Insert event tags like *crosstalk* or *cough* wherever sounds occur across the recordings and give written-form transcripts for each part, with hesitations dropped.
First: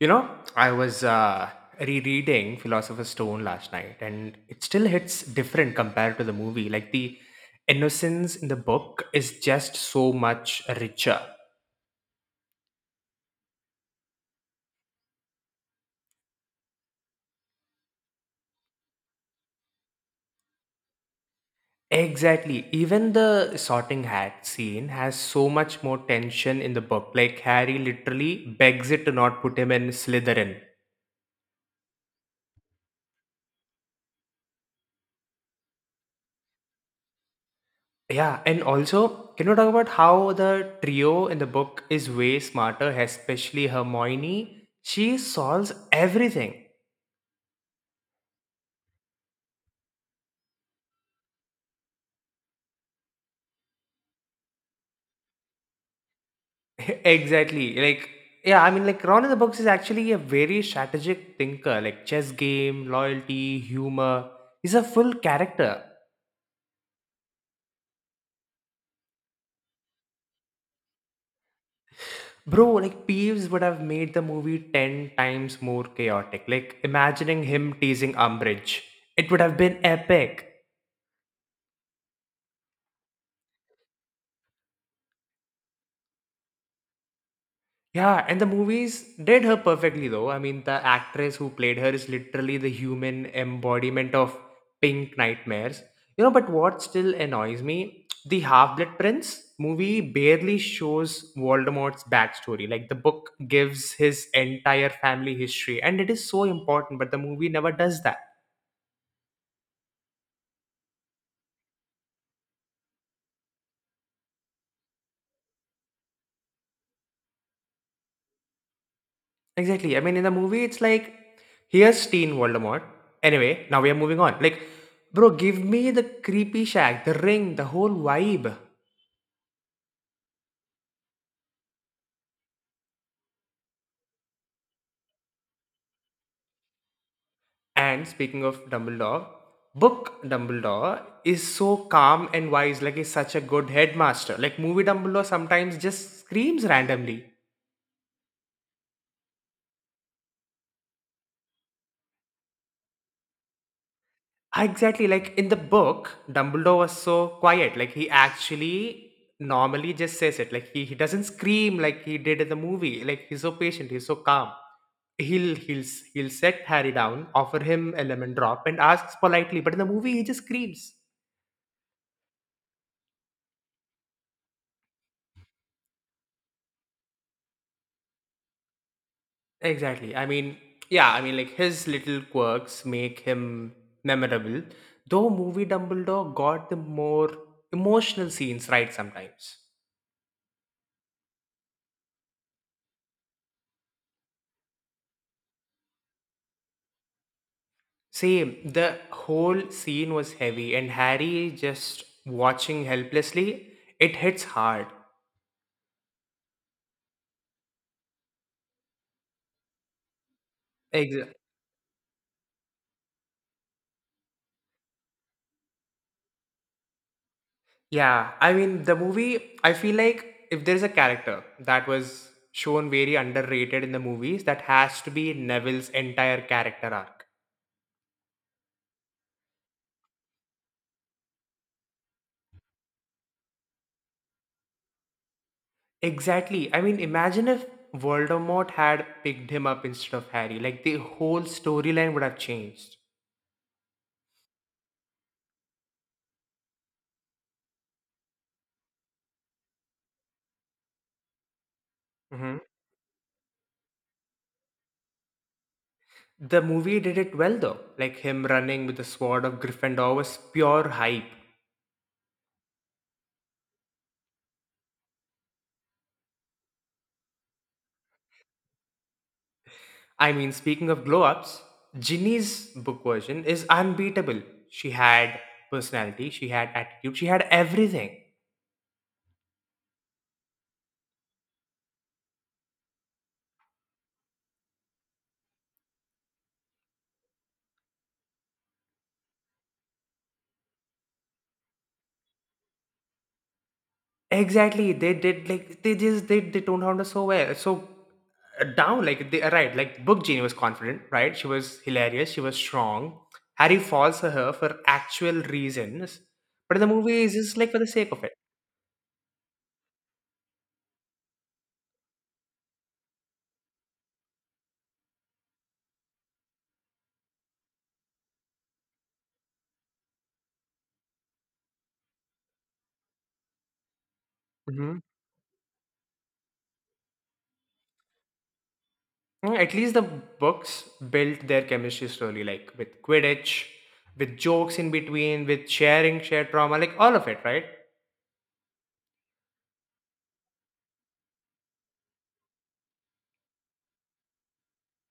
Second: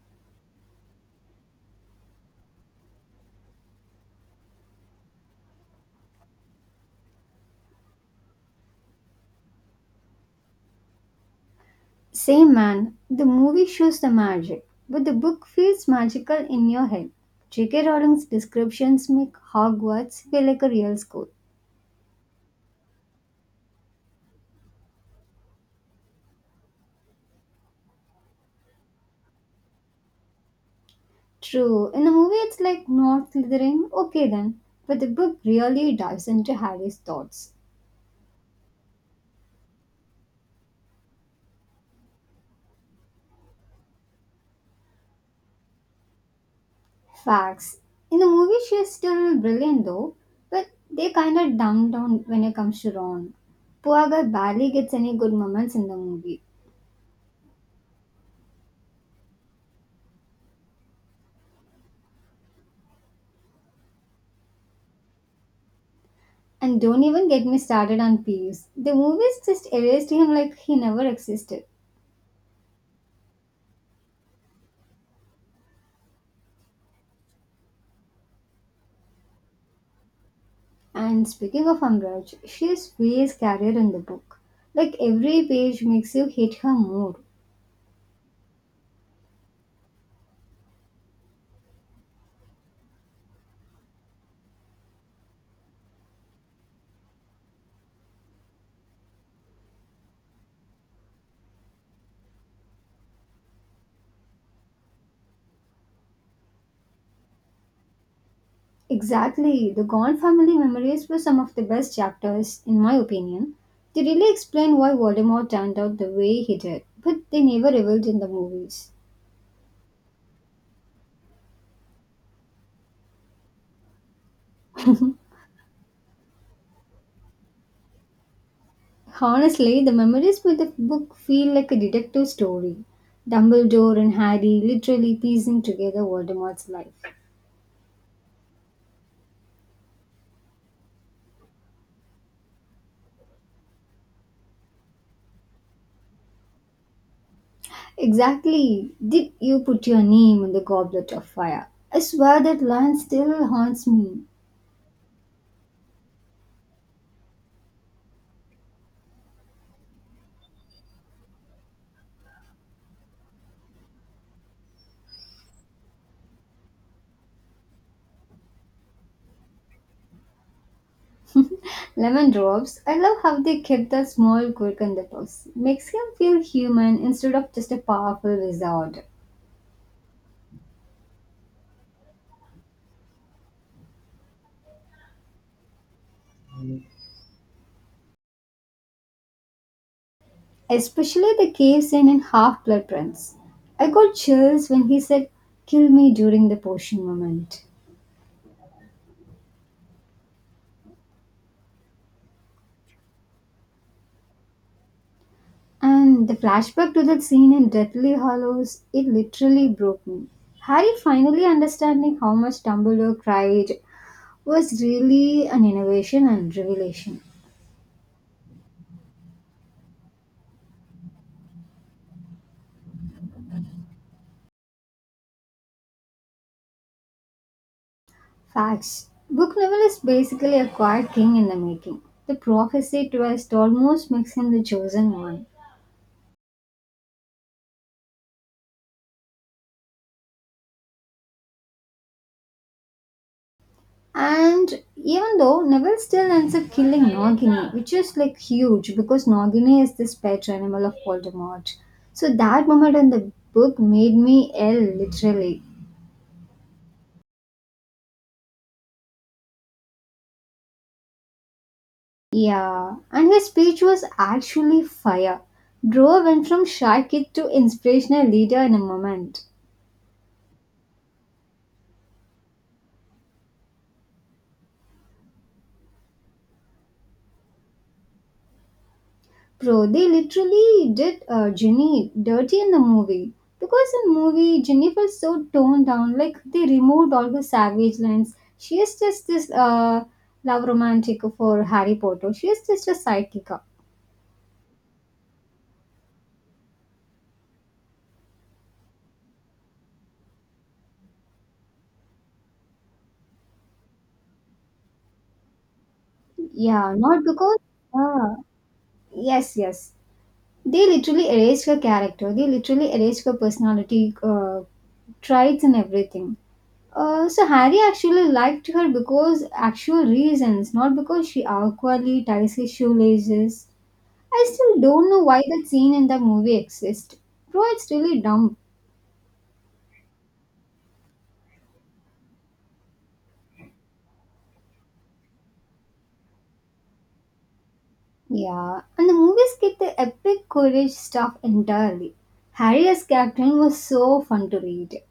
You know, I was rereading Philosopher's Stone last night, and it still hits different compared to the movie. Like the innocence in the book is just so much richer. Same man, the movie shows the magic, but the book feels magical in your head. J.K. Rowling's descriptions make Hogwarts feel like a real school. Exactly. Even the sorting hat scene has so much more tension in the book. Like Harry literally begs it to not put him in Slytherin. True, in the movie it's like not Slytherin, okay then, but the book really dives into Harry's thoughts. Yeah, and also, can you talk about how the trio in the book is way smarter, especially Hermione? She solves everything. Facts. In the movie she's still brilliant though, but they kinda dumb down when it comes to Ron. Poor guy barely gets any good moments in the movie. *laughs* Exactly. Like, Ron in the Books is actually a very strategic thinker, like, chess game, loyalty, humor. He's a full character. And don't even get me started on Peeves. The movies just erased him like he never existed. Bro, like, Peeves would have made the movie 10 times more chaotic. Like, imagining him teasing Umbridge, it would have been epic. And speaking of Amraj, she's way scarier in the book. Like every page makes you hate her more. Yeah, and the movies did her perfectly though. I mean, the actress who played her is literally the human embodiment of pink nightmares. You know, but what still annoys me, the Half-Blood Prince movie barely shows Voldemort's backstory. Like the book gives his entire family history and it is so important, but the movie never does that. Exactly. The Gone Family Memories were some of the best chapters, in my opinion. They really explain why Voldemort turned out the way he did, but they never revealed in the movies. Exactly. I mean, in the movie it's like here's Teen Voldemort. Anyway, now we are moving on. Like, bro, give me the creepy shack, the ring, the whole vibe. Honestly, the memories with the book feel like a detective story. Dumbledore and Harry literally piecing together Voldemort's life. And speaking of Dumbledore, book Dumbledore is so calm and wise, like he's such a good headmaster. Like movie Dumbledore sometimes just screams randomly. Exactly. Did you put your name in the goblet of fire? I swear that line still haunts me. Ah, exactly, like in the book, Dumbledore was so quiet. Like he actually normally just says it. Like he doesn't scream like he did in the movie. Like he's so patient, he's so calm. He'll set Harry down, offer him a lemon drop, and asks politely. But in the movie, he just screams. Lemon drops. I love how they kept that small quirk in the books. Makes him feel human instead of just a powerful wizard. Exactly. I mean, his little quirks make him memorable, though movie Dumbledore got the more emotional scenes right sometimes. Especially the cave scene in Half Blood Prince. I got chills when he said, "Kill me during the potion moment." Same, the whole scene was heavy, and Harry just watching helplessly, it hits hard. And the flashback to that scene in Deathly Hollows, it literally broke me. Harry Ex- finally understanding how much Dumbledore cried was really an innovation and revelation. yeah, I mean, the movie, I feel like if there's a character that was shown very underrated in the movies, that has to be Neville's entire character arc. Facts. Book Neville is basically a quiet king in the making. The prophecy twist almost makes him the chosen one. Exactly. I mean, imagine if Voldemort had picked him up instead of Harry. Like the whole storyline would have changed. And even though Neville still ends up killing Nagini, which is like huge because Nagini is this pet animal of Voldemort. So hmm that moment in the book made me ill, literally. The movie did it well though. Like him running with the sword of Gryffindor was pure hype. Yeah, and his speech was actually fire. Bro went from shy kid to inspirational leader in a moment. I mean, speaking of glow ups, Ginny's book version is unbeatable. She had personality, she had attitude, she had everything. Bro, they literally did Ginny dirty in the movie. Because in movie, Ginny felt so toned down. Like they removed all the savage lines. She is just this love romantic for Harry Potter. She is just a sidekick. Exactly. They did like they just did they toned down so well. So down like they right, like Book Genie was confident, right? She was hilarious, she was strong. Harry falls for her for actual reasons. But the Yeah, movie not is just because. like for the sake of it. Uh, yes, yes. They literally erased her character. They literally erased her personality, traits, and everything. So Harry actually liked her because actual reasons, not because she awkwardly ties his shoelaces. I still hmm don't know why that scene in the movie exists. Bro, it's really dumb. Mm, at least the books built their chemistry slowly, like with Quidditch, with jokes in between, with sharing shared trauma, like all of it, right? Yeah, and the movie skipped the epic courage stuff entirely. Harry as captain was so fun to read.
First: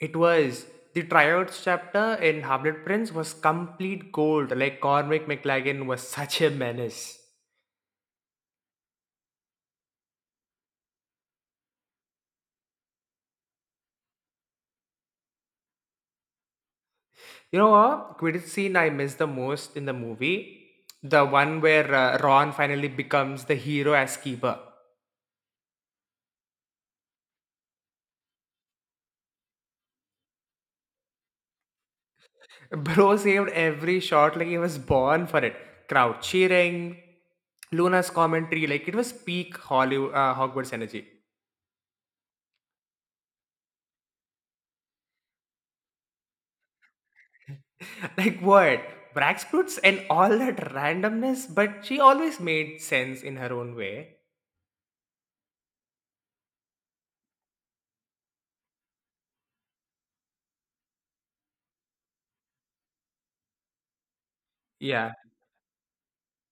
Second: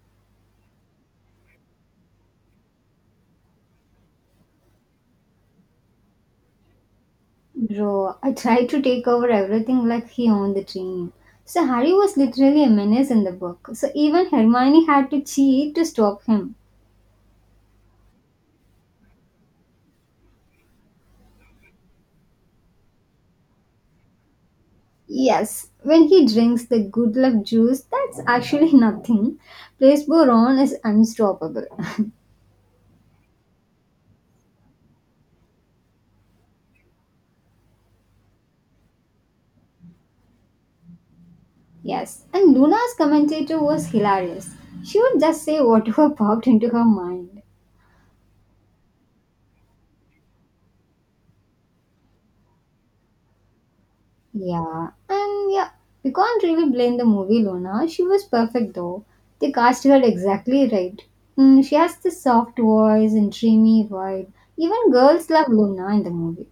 It was The tryouts chapter in Hamlet Prince was complete gold. Like Cormac McLaggen was *laughs* such a menace. Bro, I tried to take over everything like he owned the team. So Harry was literally a menace in the book. So even Hermione had to cheat to stop him. You know what Quidditch scene I miss the most in the movie? The one where Ron finally becomes the hero as keeper. Yes, when he drinks the good luck juice, that's actually *laughs* nothing. Place Boron is unstoppable. *laughs* *laughs* Bro saved every shot like he was born for it. Crowd cheering, Luna's commentary, like it was peak Hollywood, Hogwarts energy. Yes, and Luna's commentator was hilarious. She would just say whatever *laughs* popped into her mind. Like what? Brax and all that randomness, but she always made sense in her own way. Yeah, and yeah, we can't really blame the movie Luna. She was perfect though. They cast her exactly right. Mm, she has the soft voice and dreamy vibe. Even Yeah. girls love Luna in the movie.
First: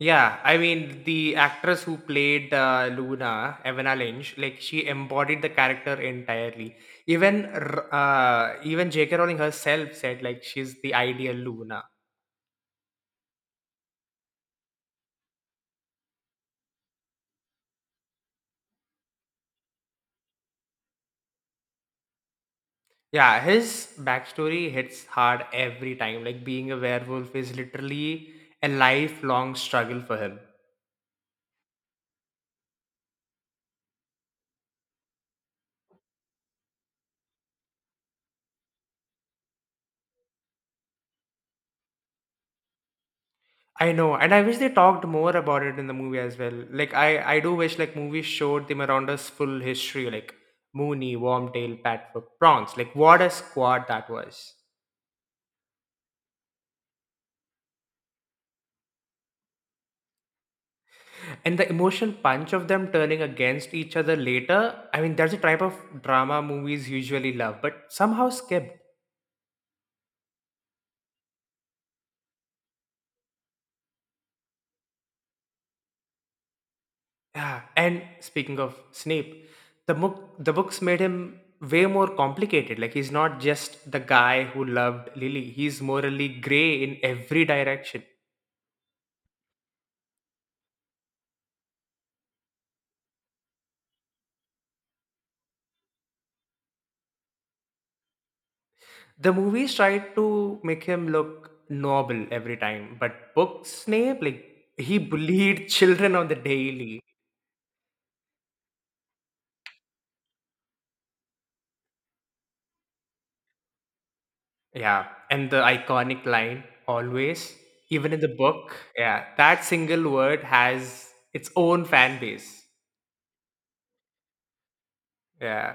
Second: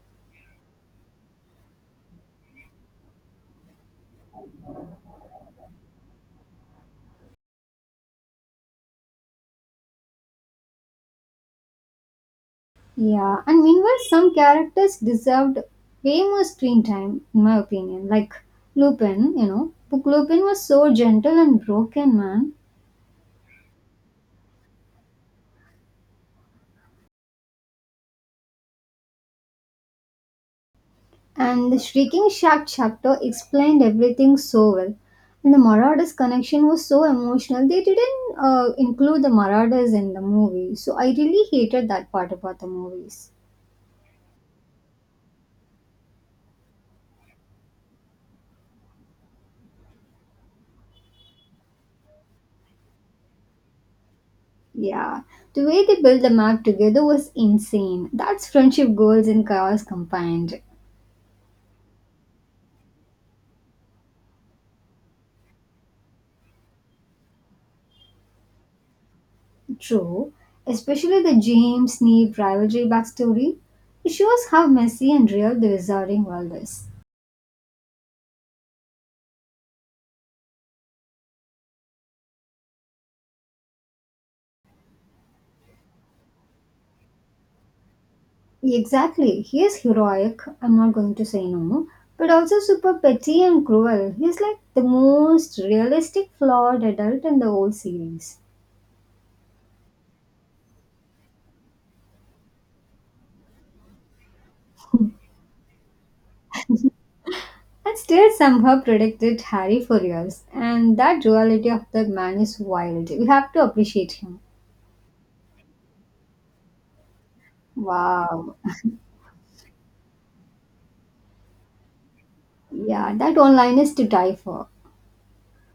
Yeah, I mean, the actress who played Luna, Evana Lynch, like she embodied the character entirely. Even J.K. Rowling herself said like she's the ideal Luna. Yeah, and meanwhile, some characters deserved way more screen time, in my opinion. Like Lupin, you know. Book Lupin was so gentle and broken, man. Yeah, his backstory hits hard every time. Like being a werewolf is literally a lifelong struggle for him. And the Shrieking Shack chapter explained everything so well. And the Marauders connection was so emotional. They didn't include the Marauders in the movie. So I really hated that part about the movies. I know, and I wish they talked more about it in the movie as well. Like I do wish like movies showed the Timaronda's full history, like Mooney, Wormtail, Patfoot, Prawns. Like what a squad that was. Yeah, the way they built the map together was insane. That's friendship goals and chaos combined. And the emotional punch of them turning against each other later, I mean that's a type of drama movies usually love, but somehow skipped. True, especially the James Neve rivalry backstory. It shows how messy and real the Wizarding world is. Yeah. And speaking of Snape, the books made him way more complicated. Like he's not just the guy who loved Lily. He's morally grey in every direction. Exactly, he is heroic, I'm not going to say no, but also super petty and cruel. He's like the most realistic, flawed adult in the whole series. The movies tried to make him look noble every time, but book Snape, like he bullied *laughs* children on the daily. And still somehow predicted Harry for years, and that duality of that man is wild. We have to appreciate him. Yeah, and the iconic line always, even in the Wow. book, yeah, that single word has its own fan base. Yeah, that one line is to die for. Yeah.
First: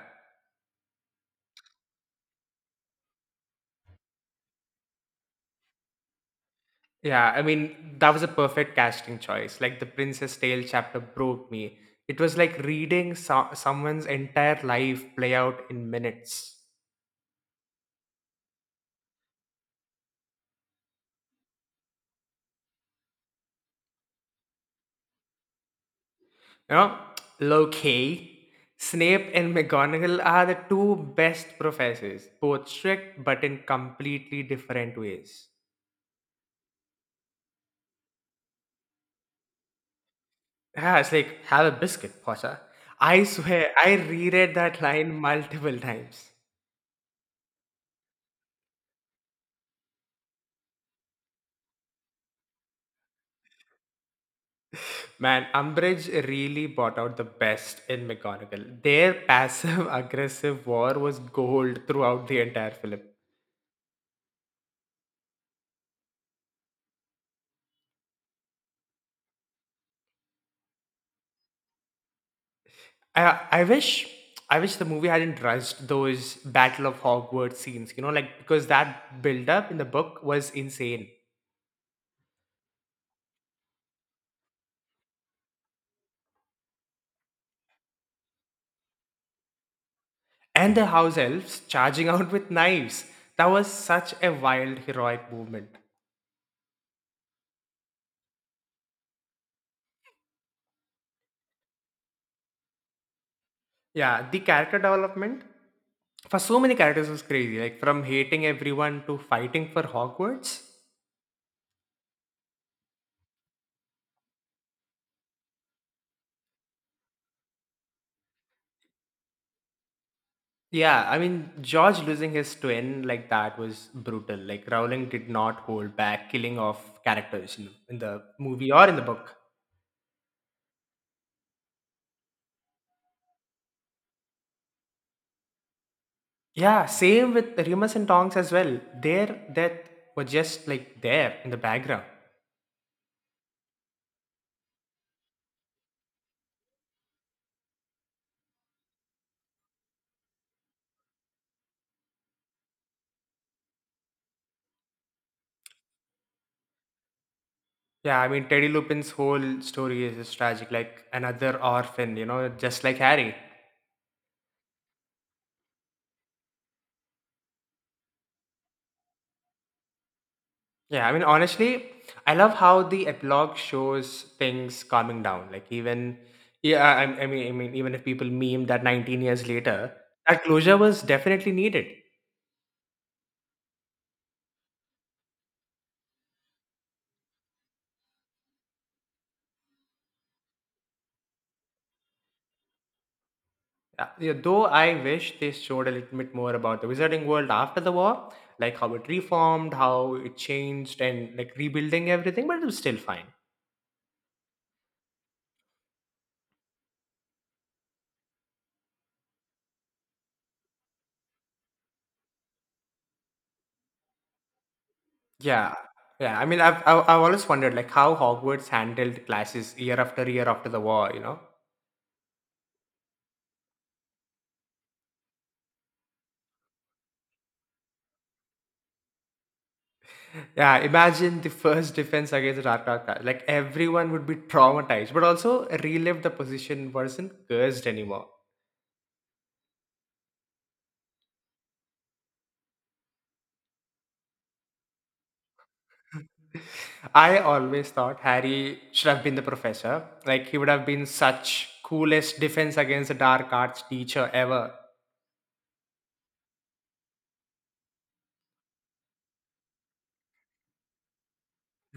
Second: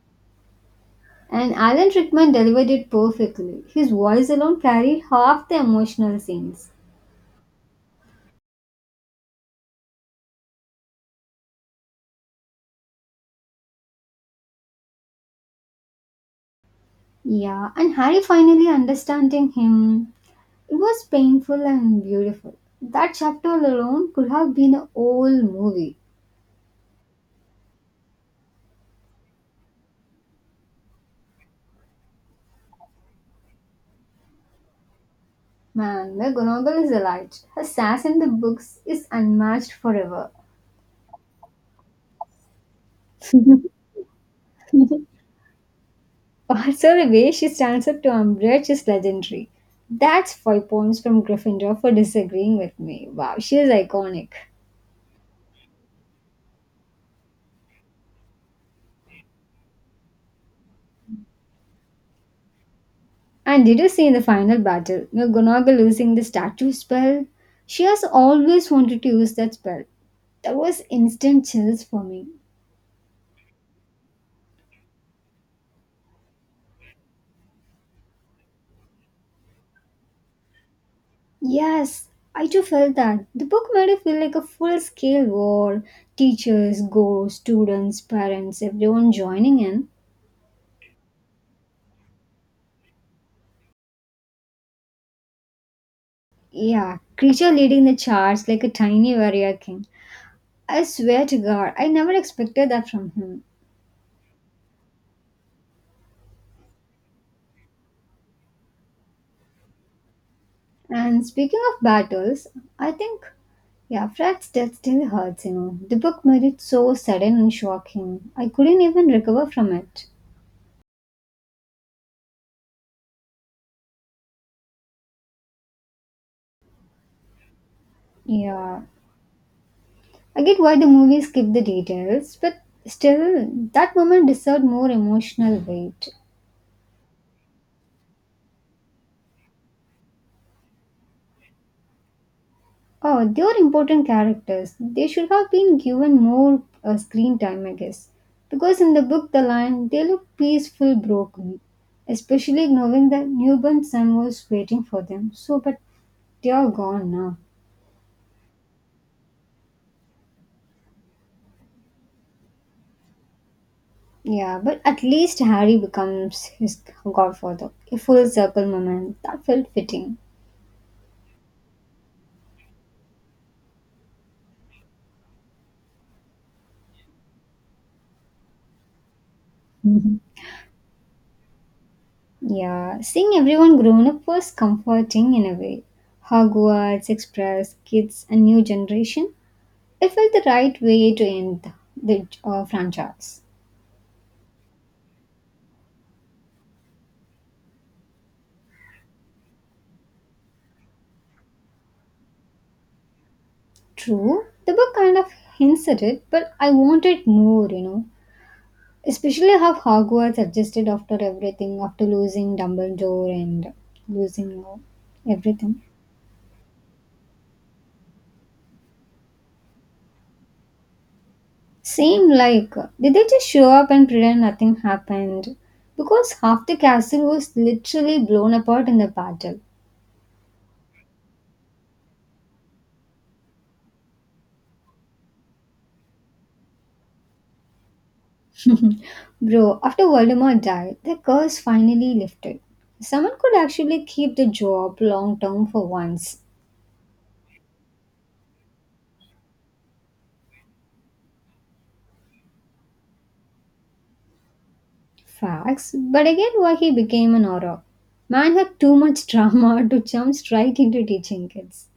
And Alan Rickman delivered it perfectly. His voice alone carried half the emotional scenes. Yeah, I mean, that was a perfect casting choice. Like the Princess Tale chapter broke me. It was like reading someone's entire life play out in minutes. Yeah, and Harry finally understanding him. It was painful and beautiful. That chapter alone could have been a whole movie. You know, low key, Snape and McGonagall are the two best professors, both strict but in completely different ways. Man, McGonagall is alight. Her sass in the books is unmatched forever. Yeah, it's like, have a biscuit, Potter. I swear, I reread that line multiple times. Also, the way she stands up to Umbridge is legendary. That's five points from Gryffindor for disagreeing with me. Wow, she is iconic. Man, Umbridge really brought out the best in McGonagall. Their passive *laughs* aggressive war was gold throughout the entire film. And did you see in the final battle, Nobunaga losing the statue spell? She has always wanted to use that spell. That was instant chills for me. I I wish I wish the movie hadn't rushed those Battle of Hogwarts scenes, you know, like because that build up in the book was insane. Yes, I too felt that. The book made it feel like a full scale war teachers, ghosts, students, parents, everyone joining in. And the house elves charging *laughs* out with knives. That was such a wild heroic movement. Yeah, creature leading the charge like a tiny warrior king. I swear to God, I never expected that from him. Yeah, the character development for so many characters was crazy, like from hating everyone to fighting for Hogwarts. And speaking of battles, I think yeah, Fred's death still hurts, you know. The book made it so sudden and shocking. I couldn't even recover from it. Yeah, I mean George losing his twin like that was brutal. Like Rowling did not hold back killing off characters in the movie Yeah. or in the book. I get why the movie skipped the details, but still, that moment deserved more emotional weight. Yeah, same with Remus and Tonks as well. Their death was just like there in the background. Oh, they were important characters. They should have been given more screen time, I guess. Because in the book, the line, they look peaceful, broken. Especially knowing that newborn son was waiting for them. So, but they are gone now. Yeah, I mean Teddy Lupin's whole story is just tragic, like another orphan, you know, just like Harry. Yeah, but at least Harry becomes his godfather. A full circle moment. That felt fitting. Yeah, I mean honestly, I love how the epilogue shows things calming down. Like even yeah, I mean even if people meme that 19 years later, Mhm. that closure was definitely needed. Yeah, seeing everyone grown up was comforting in a way. Hogwarts Express, kids, a new generation. It felt the right way to end the franchise. Yeah, though I wish they showed a little bit more about the Wizarding World after the war, like how it reformed, how it changed, and like rebuilding everything, but it was still fine. True, the book kind of hints at it, but I wanted more, you know. Especially how Hogwarts adjusted after everything, after losing Dumbledore and losing Yeah, everything. yeah. I mean, I've always wondered like how Hogwarts handled classes year after year after the war. You know. Seemed like did they just show up and pretend nothing happened? Because half the castle was literally blown apart in the battle. Yeah, imagine the first defense against Rakaka. Like everyone would be traumatized, but also relive the position wasn't cursed anymore. Bro, after Voldemort died, the curse finally lifted. Someone could actually keep the job long term for once. I always thought Harry should have been the professor. Like he would have been such coolest defense against the dark arts teacher ever. Facts, but again, why he became an horror. Man had too much drama *laughs* to jump straight into teaching kids.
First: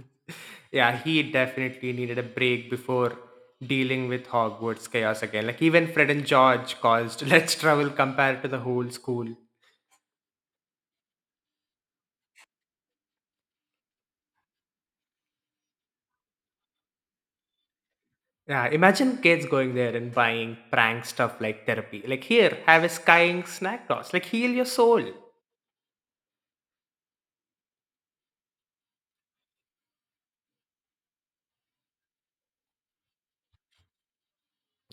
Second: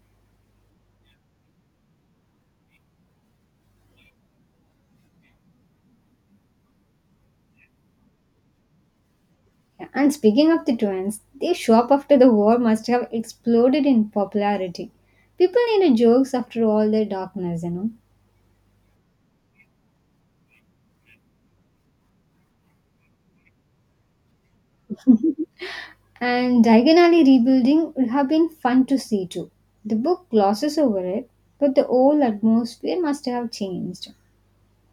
Yeah, he definitely needed a break before dealing with Hogwarts chaos again. Like even Fred and George caused *laughs* let's travel compared to the whole school. Yeah, and speaking of the twins, their shop after the war must have exploded in popularity. People needed jokes after all their darkness, you know. Yeah, imagine kids going there and buying prank stuff like therapy. Like here, have a skying snack toss. Like heal your soul. And Diagon Alley rebuilding would have been fun to see too. The book glosses over it, but the whole atmosphere must have changed.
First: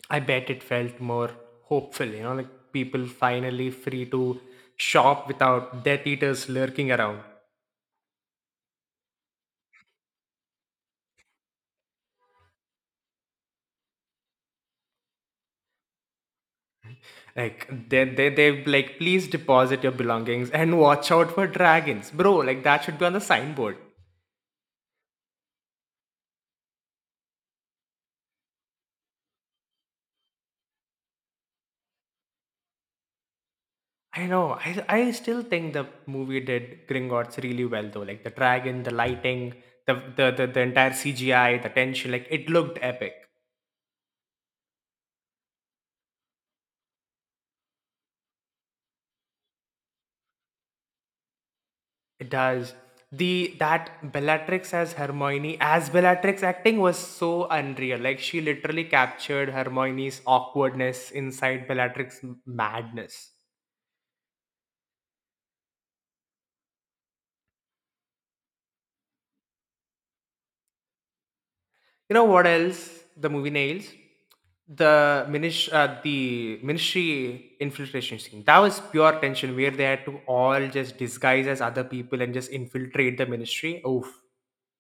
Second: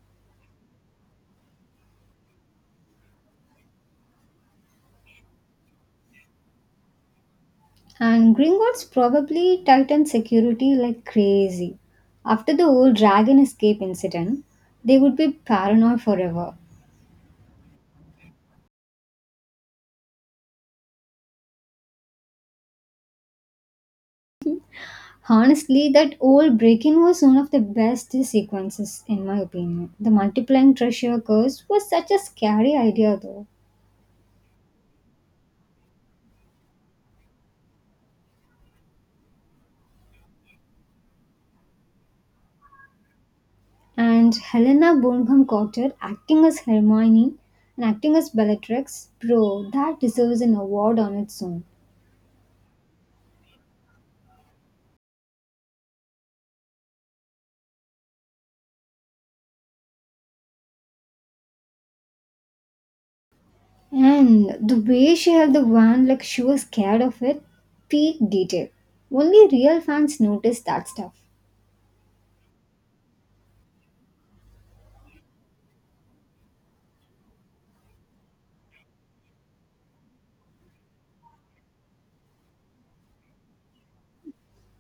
I bet it felt more hopeful, you know, like people finally free to shop without death eaters lurking around. And Gringotts probably tightened security like crazy. After the old dragon escape incident, they would be paranoid forever. Like they like please deposit your belongings and watch out for dragons. Bro, like that should be on the signboard. Honestly, that old break-in was one of the best sequences in my opinion. The multiplying treasure curse was such a scary idea though. I know. I still think the movie did Gringotts really well though. Like the dragon, the lighting, the entire CGI, the tension, like it looked epic. And Helena Bonham Carter acting as Hermione and acting as Bellatrix, bro, that deserves an award on its own. It does. The that Bellatrix as Hermione as Bellatrix acting was so unreal. Like she literally captured Hermione's awkwardness inside Bellatrix madness. And the way she held the wand like she was scared of it, peak detail. Only real fans notice that stuff. You know what else the movie nails? The ministry infiltration scene. That was pure tension where they had to all just disguise as other people and just infiltrate the ministry. Oof.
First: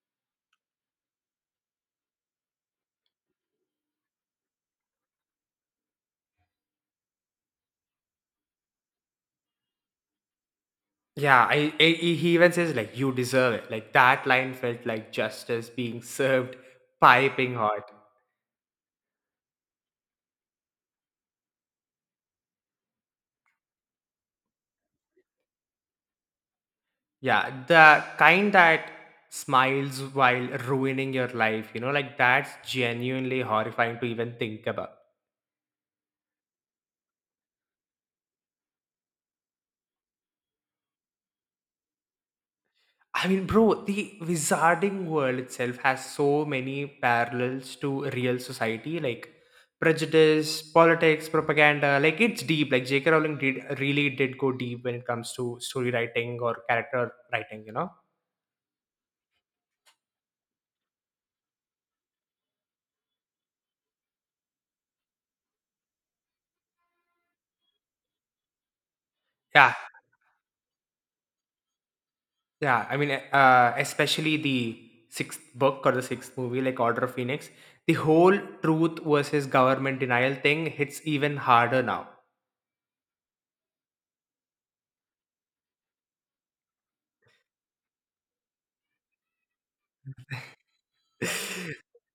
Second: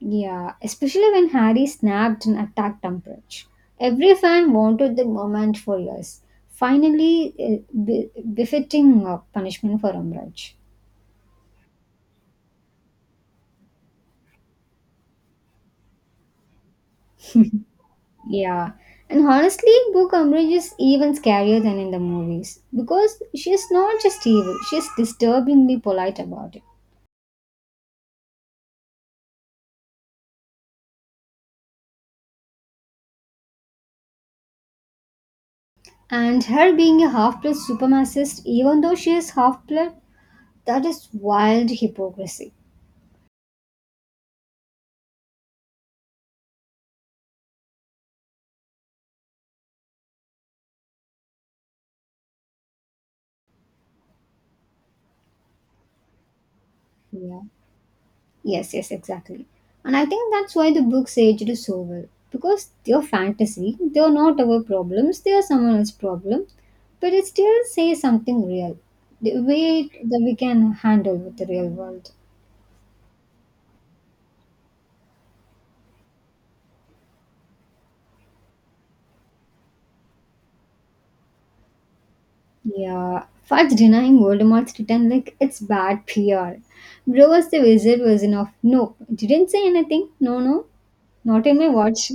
Yeah, especially when Harry snapped and attacked Umbridge. Every fan wanted the moment for years. Finally, befitting punishment for Umbridge. Yeah, I he even says like you deserve it. Like that line felt like justice being *laughs* served piping hot. Yeah, and honestly, Book Umbridge is even scarier than in the movies because she is not just evil; she is disturbingly polite about it. Yeah, the kind that smiles while ruining your life, you know, like that's genuinely horrifying to even think about. And her being a half-blood supremacist, even though she is half-blood, that is wild hypocrisy. I mean, bro, the wizarding world itself has so many parallels to real society, like prejudice, politics, propaganda. Like it's deep. Like J.K. Rowling did really did go deep when it comes to story writing or character Yeah. writing. You know? Yes, yes, exactly. And I think that's why the books aged so well. Because they're fantasy, they're not our problems, they are someone else's problem. But it still says something real. The Yeah, way that we can handle with the real world. yeah. I mean, especially the sixth book or the sixth movie, like Order of Phoenix. The whole truth versus government denial thing hits even harder now. Yeah. Fudge denying Voldemort's return like it's bad PR. Bro was the wizard version of no, didn't say anything. No, no, not in my *laughs* watch.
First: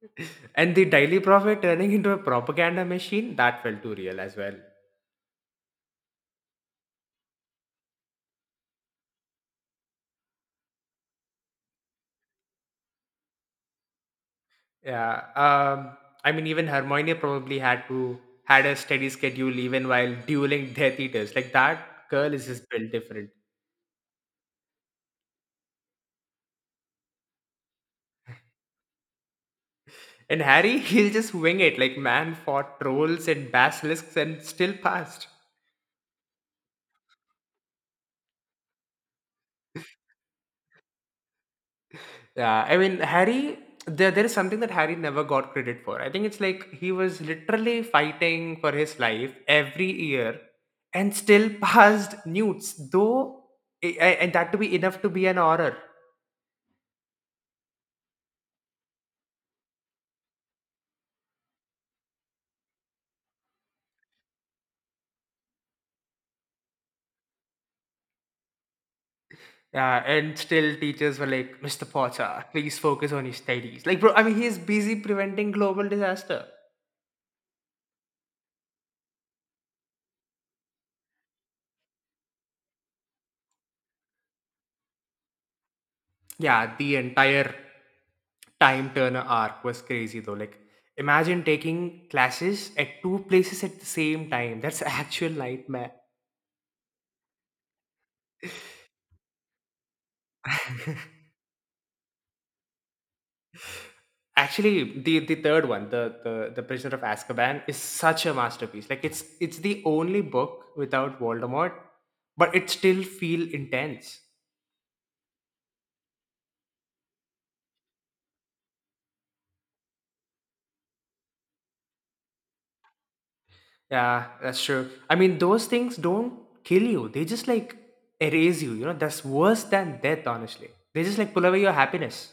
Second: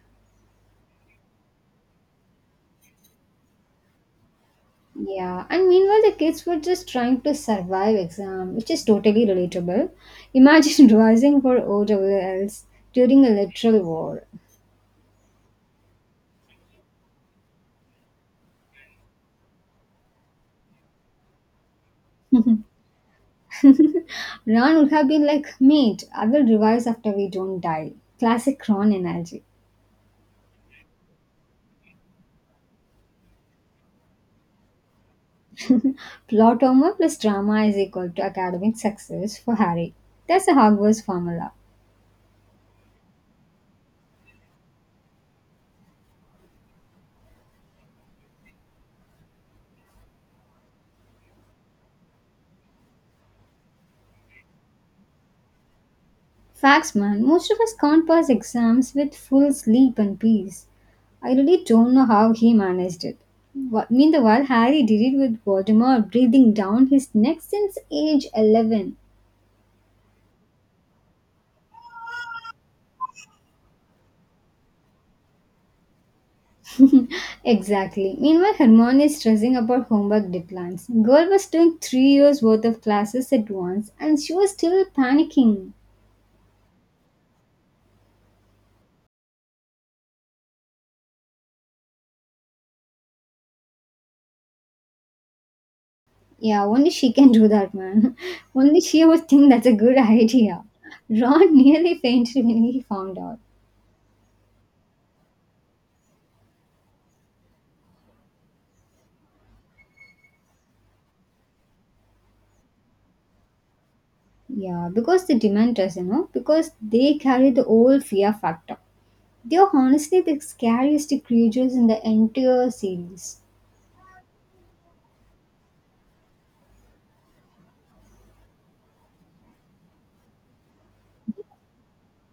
*laughs* And the daily prophet turning into a propaganda machine that felt too real as well. Yeah, and meanwhile, the kids were just trying to survive exam, which is totally relatable. Imagine *laughs* rising for OWLs during a literal war. *laughs* Yeah. um I mean even Hermione probably had a steady schedule even while dueling death eaters like that girl is Ron just built different. would have been like, mate, I will revise after we don't die. Classic Ron energy. And Harry, *laughs* he'll just wing it like man fought trolls and basilisks and still passed. *laughs* Plot armor plus drama is equal to academic success for Harry. That's a Hogwarts formula. Yeah, I mean Harry. There is something that Harry never got credit for. I think it's like he was literally fighting for his life every year, and still *laughs* passed Newts, though, and that to be enough to be an honor. Facts, man. Most of us can't pass exams with full sleep and peace. I really don't know how he managed it. Wha- meanwhile, Harry did it with Voldemort breathing down his neck since age 11. Yeah, and still teachers were like, Mr. Potter, please focus on your studies. Like, bro, I mean, he is busy preventing global disaster. *laughs* Exactly. Meanwhile, Hermione is stressing about homework deadlines. Girl was doing 3 years worth of classes at once and she was still panicking. Yeah, the entire time turner arc was crazy though. Like, imagine taking classes at two places at the same time. That's *laughs* actual nightmare. Yeah, only she can do that, man. *laughs* Only she would think that's a good idea. Ron *laughs* nearly fainted when he found out. Actually, the third one, the Prisoner of Azkaban, is such a masterpiece. Like, it's the only book without Voldemort, but it still feel intense. Yeah, because the Dementors, you know, because they carry the whole fear factor. They are honestly the scariest creatures in the entire series. Yeah, that's true. I mean, those things don't kill you. They just like erase you. You know, that's worse than death. Honestly, they just like pull away your happiness.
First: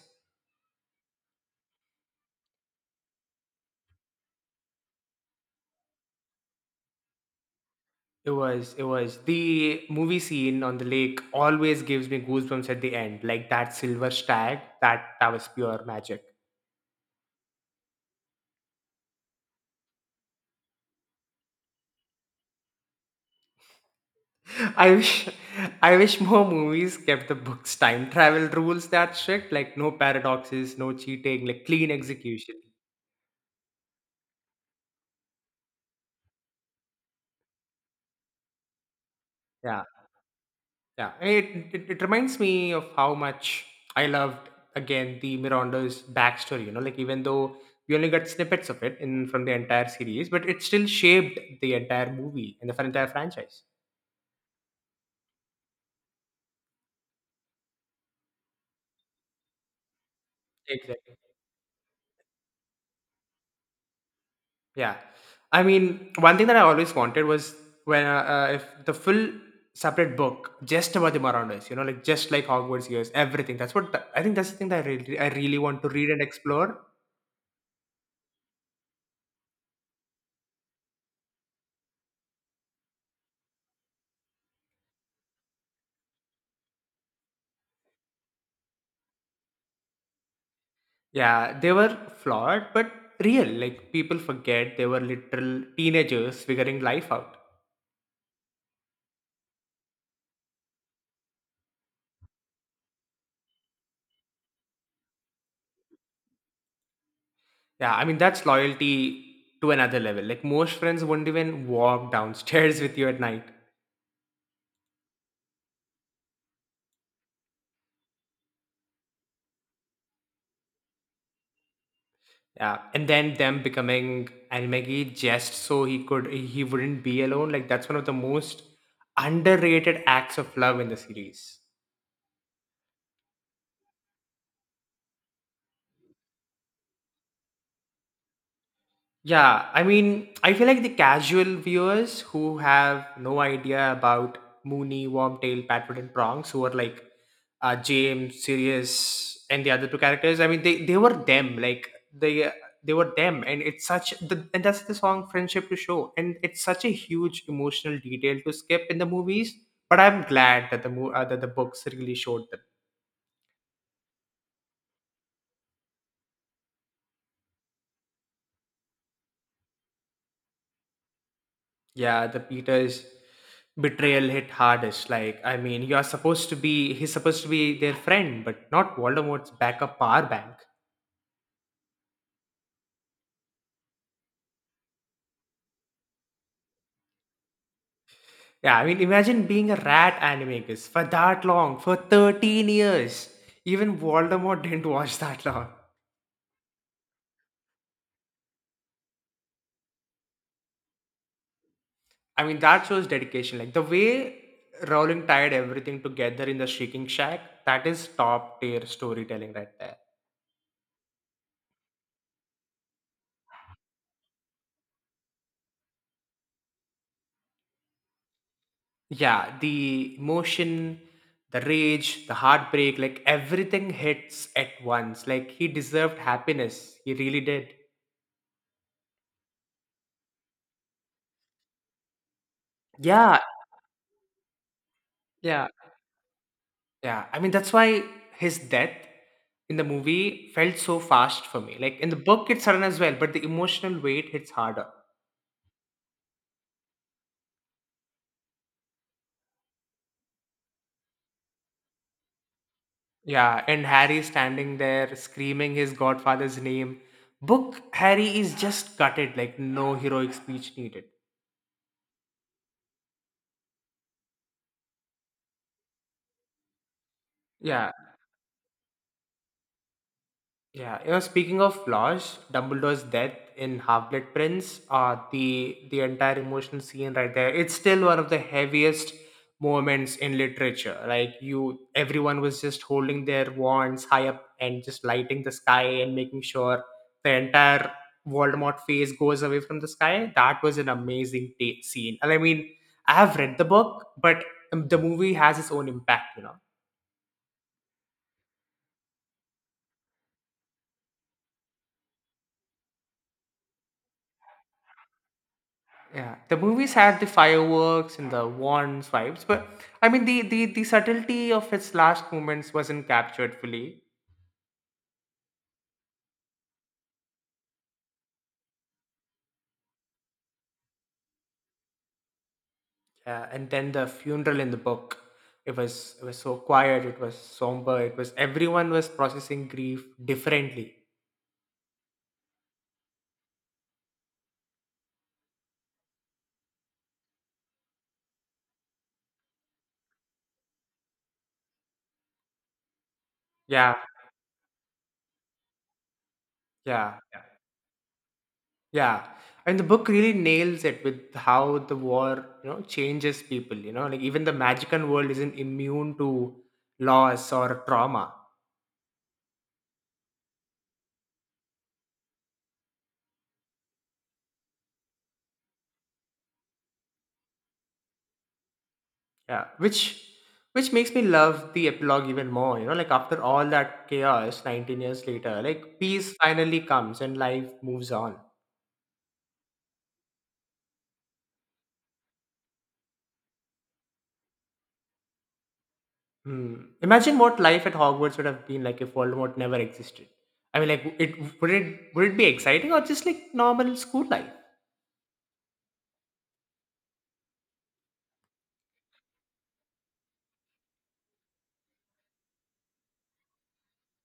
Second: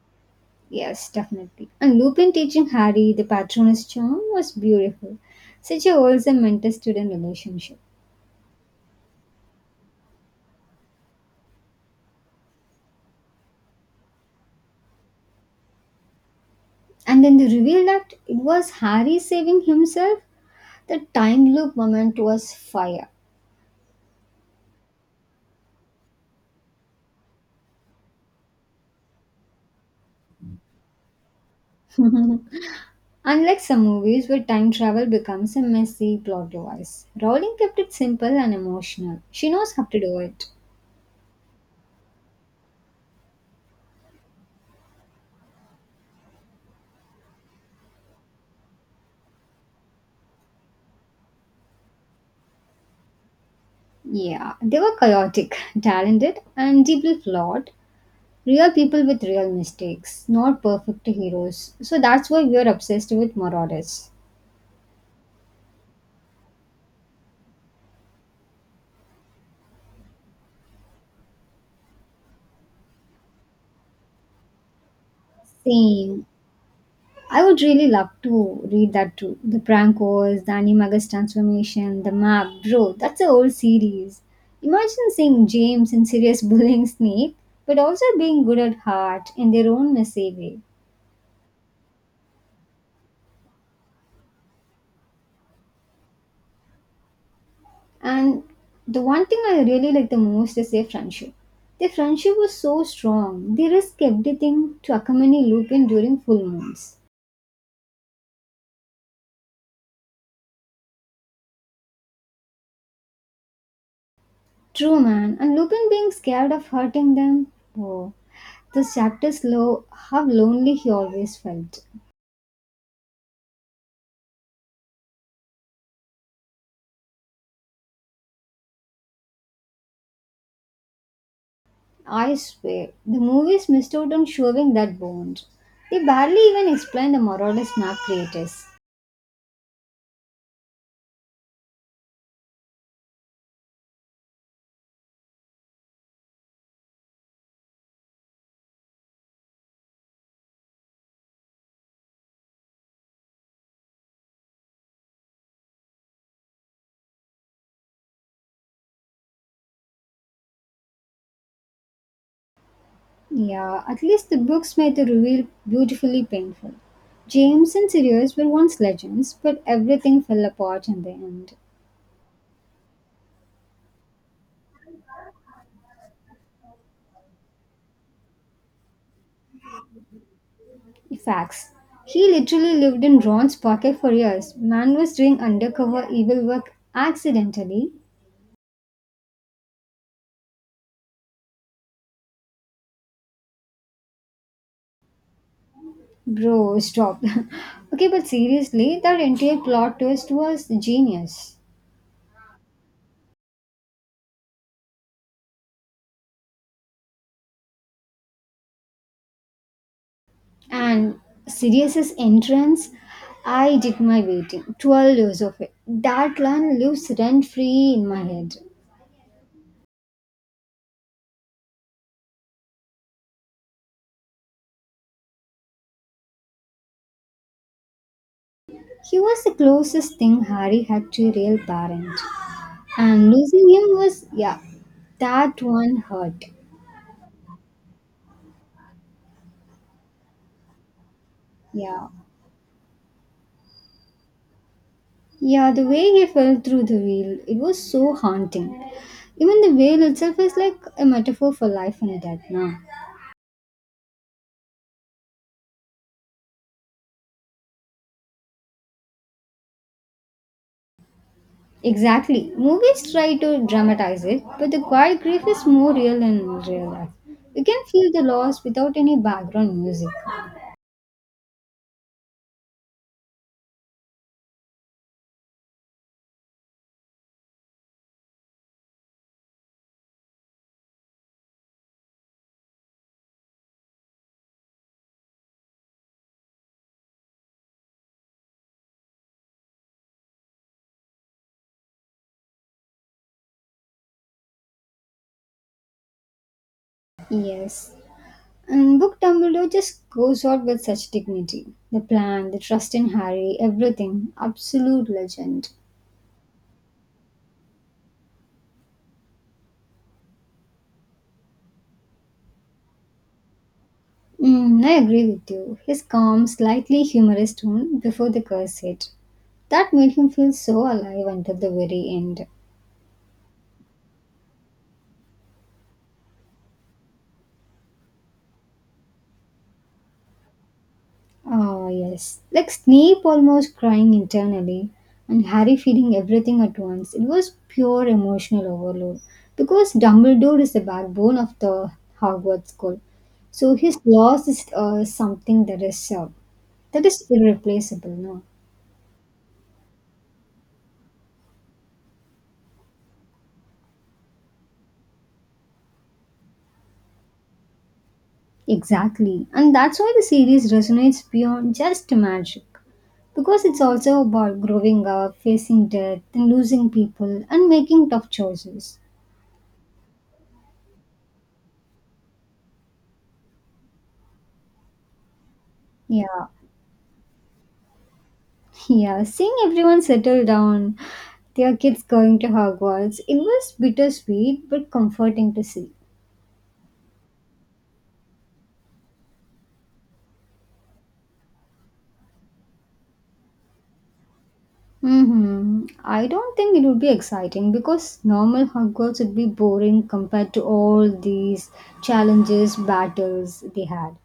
Yes, definitely. And Lupin teaching Harry the patronus charm was beautiful. Such a wholesome mentor student relationship. It was, it was. The movie scene on the lake always gives me goosebumps at the end. Like that silver stag, that was pure magic. And then the reveal that it was Harry saving himself, the time loop moment was fire. *laughs* I wish I wish more movies kept the book's time travel rules that strict, like no paradoxes, no cheating, like clean execution. *laughs* Unlike some movies where time travel becomes a messy plot device, Rowling kept it simple and emotional. She knows Yeah. how to do it. Yeah. It reminds me of how much I loved again the Miranda's backstory, you know, like even though we only got snippets of it in from the entire series, but it still shaped the entire movie and the entire franchise. Yeah, they were chaotic, *laughs* talented, and deeply flawed. Real people with real mistakes, not perfect Exactly. heroes. So that's why we are obsessed with Marauders. Yeah. I mean, one thing that I always wanted was when if the full separate book just about the Marauders, you know, like just like Hogwarts years, everything. That's what I think. That's the thing that I really want to read and Same. explore. I would really love to read that too. The prank wars, the animagus transformation, the map. Bro, that's a whole series. Imagine seeing James and Sirius *laughs* bullying Snape, but also being good at heart in their own messy way. Yeah, they were flawed but real. Like people forget they were literal teenagers figuring life out. And the one thing I really like the most is their friendship. Their friendship was so strong, they risked everything to accompany Lupin during full moons. Yeah, I mean that's loyalty to another level. Like most friends wouldn't even walk downstairs *laughs* with you at night. True, man. And Lupin being scared of hurting them? Oh, this chapter's low, how lonely he always felt. Yeah, and then them becoming Almegi just so he wouldn't be alone. Like that's one of the most underrated acts of love in the series. I swear, the movies missed out on showing that bond. They barely even explain the moralist map creators. Yeah, I mean, I feel like the casual viewers who have no idea about Mooney, Wormtail, Patwood, and Prongs, who are like James, Sirius, and the other two characters. I mean, they were them, like they were them, and it's such the and that's the song "Friendship to Show," and it's such a huge emotional detail to skip in the movies. But I'm glad that the that the books really showed them. Yeah, at least the books made the reveal beautifully painful. James and Sirius were once legends, but everything fell apart in the end. Yeah, the Peter's betrayal hit hardest. Like, I mean, you're supposed to be, he's supposed to be their friend, but not Voldemort's backup power bank. Facts. He literally lived in Ron's pocket for years. Man was doing undercover evil work accidentally. Yeah, I mean, imagine being a rat animagus for that long, for 13 years. Even Voldemort *laughs* didn't watch that long. Bro, stop. *laughs* Okay, but seriously, that entire plot twist was genius. I mean, that shows dedication. Like, the way Rowling tied everything together in the Shrieking Shack, that is top tier storytelling right there. And Sirius's entrance, I did my waiting, 12 years of it. That line lives rent free in my head. Yeah, the emotion, the rage, the heartbreak, like everything hits at once. Like he deserved happiness. He really did. He was the closest thing Harry had to a real parent. And Yeah, losing him was, yeah, that yeah, one hurt. yeah. I mean, that's why his death in the movie felt so fast for me. Like Yeah. in the book, it's sudden as well, but the emotional weight hits harder. Yeah, the way he fell through the wheel, it was so haunting. Even the wheel itself is like a metaphor for life and death now. Yeah, and Harry standing there screaming his godfather's name. Book, Harry is just gutted, like no heroic speech needed. Exactly. Movies try to dramatize it, but the quiet grief is more real in real life. You can Yeah, feel the loss without any background music. yeah, you know, speaking of flaws, Dumbledore's death in Half Blood Prince, the entire emotional scene right there, it's still one of the heaviest moments in literature. Like you, everyone was just holding their wands high up and just lighting the sky and making sure the entire Voldemort face goes away from the sky. That was an amazing scene, and I mean, I have read the book, but the movie has its own impact, you know. Yes. And Book Dumbledore just goes out with such dignity. The plan, the trust in Harry, everything. Absolute legend. Yeah, the movies had the fireworks and the warm swipes, but I mean the subtlety of its last moments wasn't captured fully. Mm, I agree with you. His calm, slightly humorous tone before the curse hit. That made him feel so alive until the very end. And then the funeral in the book, it was so quiet, it was somber, it was everyone was processing grief differently. Ah, yes. Like Snape almost crying internally and Harry feeling everything at once. It was pure emotional overload because Dumbledore is the backbone of the Hogwarts school. So Yeah, his loss is something that yeah, is irreplaceable, no? yeah. And the book really nails it with how the war, you know, changes people. You know, like even the magical world isn't immune to loss or trauma. Exactly. And that's why the series resonates beyond just magic. Because it's also about growing up, facing death, and losing people and making tough choices. Yeah, which makes me love the epilogue even more. You know, like after all that chaos, 19 years later, like peace Yeah. finally comes and life moves on. Yeah, seeing everyone settle down, their kids going to Hogwarts, it was bittersweet but comforting to see. Hmm. Imagine what life at Hogwarts would have been like if Voldemort never existed. I mean, like it would it would it be exciting or just like normal school life? Mm-hmm. I don't think it would be exciting because normal Hogwarts would be boring compared to all these challenges, battles they had.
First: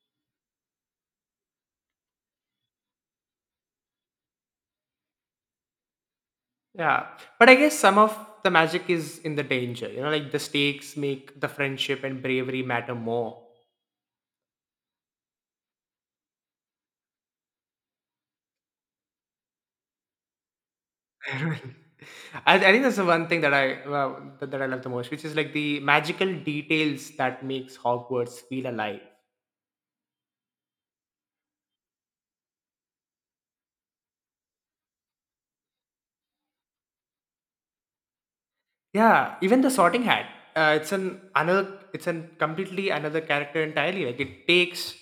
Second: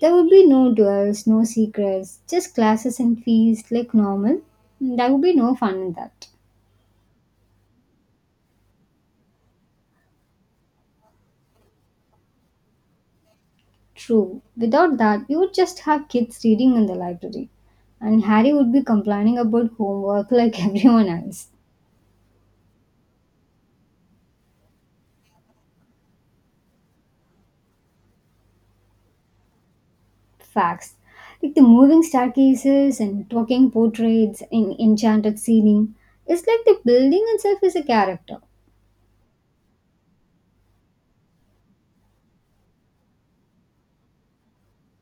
There would be no duels, no secrets, just classes and fees like normal. Mm, there would be no fun in that. Yeah, but I guess some of the magic is in the danger. You know, like the stakes make the friendship and bravery matter more. True. Without that, you would just have kids reading in the library. And Harry would be complaining about homework like *laughs* everyone else. *laughs* I think that's the one thing that that I love the most, which is like the magical details that makes Hogwarts feel alive. Facts. Like the moving staircases and talking portraits in enchanted ceiling. It's like the building itself is a character. Yeah, even the Sorting Hat. It's an another. It's an completely another character entirely. Like it takes,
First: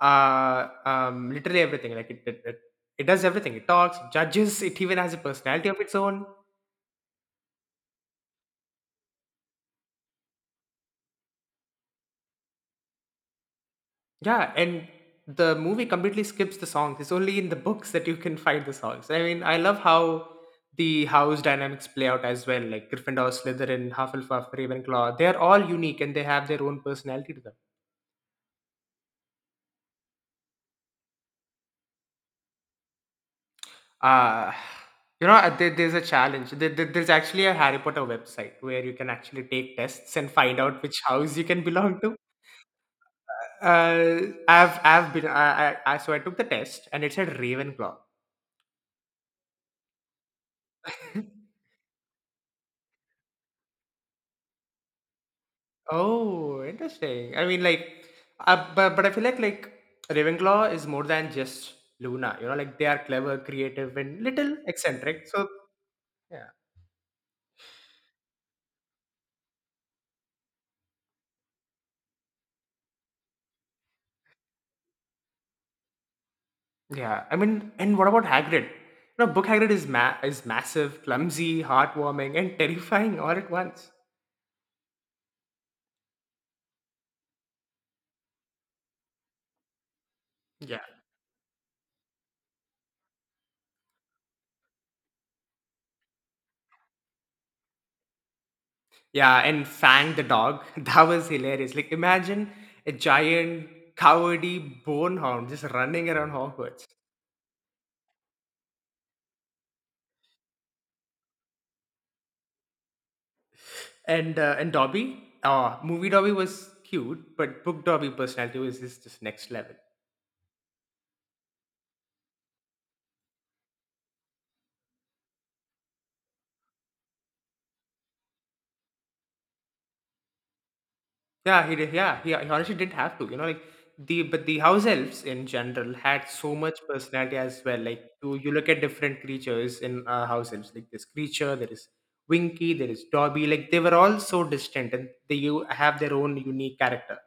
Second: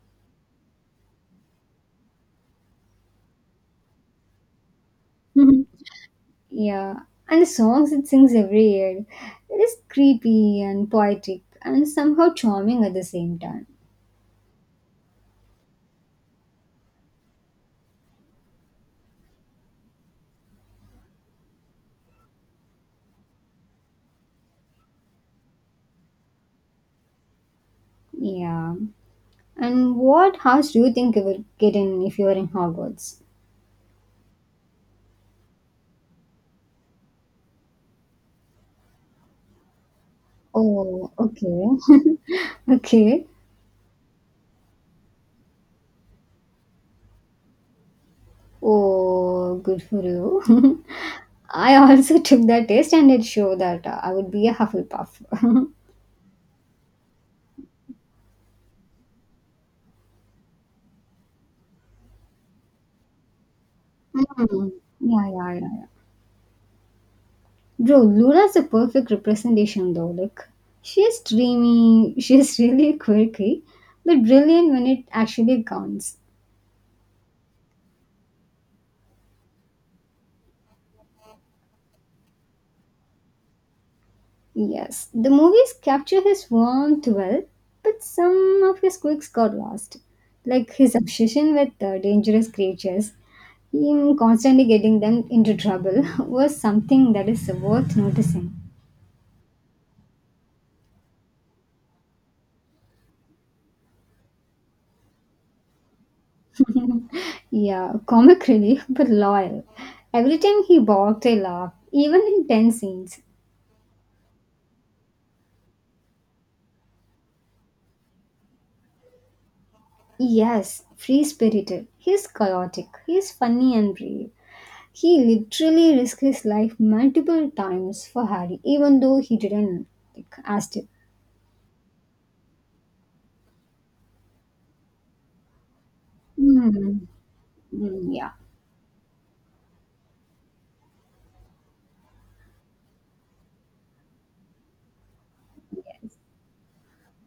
literally everything. Like it does everything. It talks, it judges. It even has a Mhm. personality of its own. Yeah. And the songs it sings every year. It is creepy and poetic and somehow charming at the same time. Yeah, and the movie completely skips the songs. It's only in the books that you can find the songs. I mean, I love how the house dynamics play out as well. Like Gryffindor, Slytherin, Hufflepuff, Ravenclaw, they are all unique and they have their own personality to them. Yeah. And what house do you think you will get in if you are in Hogwarts? Uh, you know, there, there's a challenge. There's actually a Harry Potter website where you can actually take tests and find out which Oh, house you can okay. belong to. *laughs* Okay. Uh, I so I took the test and it said Ravenclaw. Oh, good for you. *laughs* *laughs* I also took that test and it showed that I would be a Hufflepuff. *laughs* Oh, interesting. I mean, like, but I feel like Ravenclaw is more than just Luna. You know, like they are clever, creative, and little Mm. eccentric. Yeah, So yeah, yeah, yeah. yeah, Bro, Lula's a perfect representation though. Like, she's dreamy, *laughs* she's really quirky, but brilliant when it actually counts. yeah. I mean, and what about Hagrid? You know, Book Hagrid is is massive, clumsy, heartwarming, and *laughs* terrifying all at once. Yes, the movies capture his warmth well, but some of his quirks got lost. Like Yeah, his obsession with dangerous creatures, him constantly getting them into trouble *laughs* was something that is worth noticing. yeah. And Fang the dog, *laughs* that was hilarious. Like, imagine a giant, cowardly bonehound just running around Hogwarts. Yeah, comic relief, *laughs* but loyal. Every time he barked, I laughed, even in tense scenes. And Dobby, movie Dobby was cute, but book Dobby personality was just next level. Yes, free spirited. He's chaotic. He's funny and brave. He literally risked his life multiple times for Harry, even though he didn't, like, ask it. Yeah, he did. Yeah, he honestly didn't have to. You know, like the but the house elves in general had so much Mm, personality as well. Like mm, yeah. you look at different creatures in house elves. Like this creature, there is Winky, there is Dobby. Like they were all so distant, and they you have their own unique character.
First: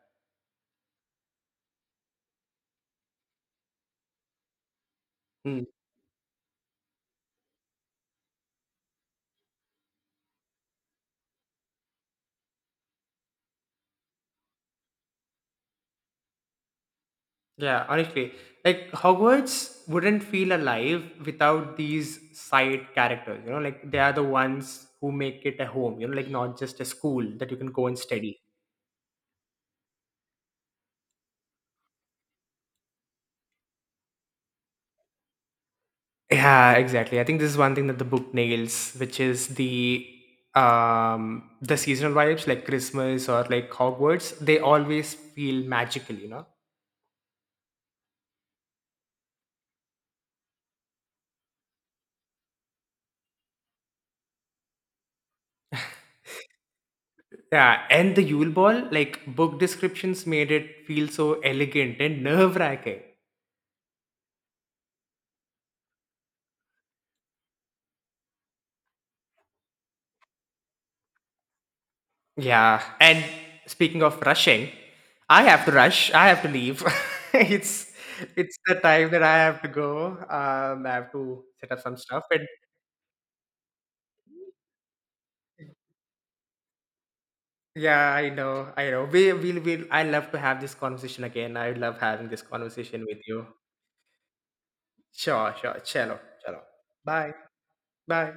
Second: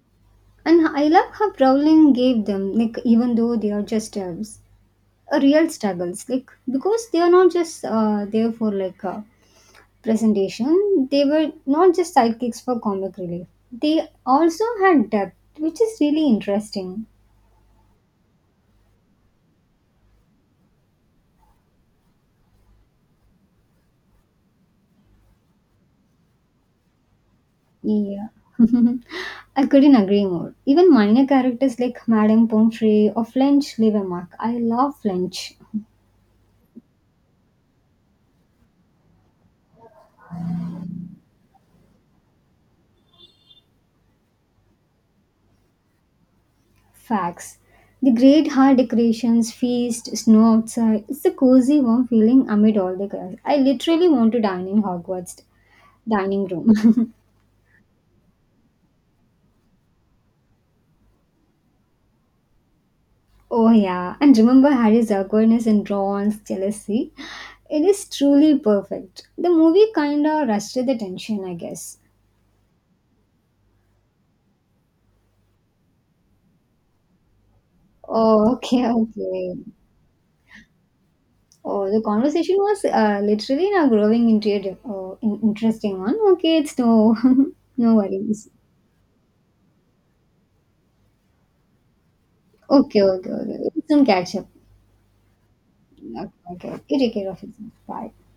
And I love how Rowling gave them, like, even though they are just a Hmm. real struggles, like, because they are not just there for like a presentation, they were not just sidekicks for comic relief. They also had depth, which is really interesting. Yeah, honestly, like Hogwarts wouldn't feel alive without these side characters. You know, like they are the ones who make it a home. You know, like not just a school that you can go and Yeah. study. *laughs* I couldn't agree more. Even minor characters like Madame Pomfrey or Flinch leave a mark. I love Flinch. Yeah, exactly. I think this is one thing that the book nails, which is the seasonal vibes like Christmas or like Hogwarts. They always feel magical. You know. Facts. The great hall decorations, feast, snow outside. It's a cozy, warm feeling amid all the chaos. I literally want to dine in Hogwarts dining room. Yeah, and the Yule Ball, like book descriptions made it feel so elegant and nerve-wracking. *laughs* Oh yeah, and remember Harry's awkwardness and Ron's jealousy. It is truly perfect. The movie kinda rushed the tension, I guess. Yeah. And speaking of rushing, I have to rush. I have to leave. *laughs* it's Oh, it's the okay, time that I okay. have to go. I have to set up Oh, some the stuff. And conversation was literally now growing into a di- oh, in- interesting one. Okay, it's no, *laughs* no yeah, I worries. know. I know. We will. We'll, I love to have this conversation again. I love having this Okay, conversation with okay, you. okay. We'll soon catch up. Sure. Sure. Chalo. Chalo. Okay, okay. You take care Bye. of yourself. Bye. Bye.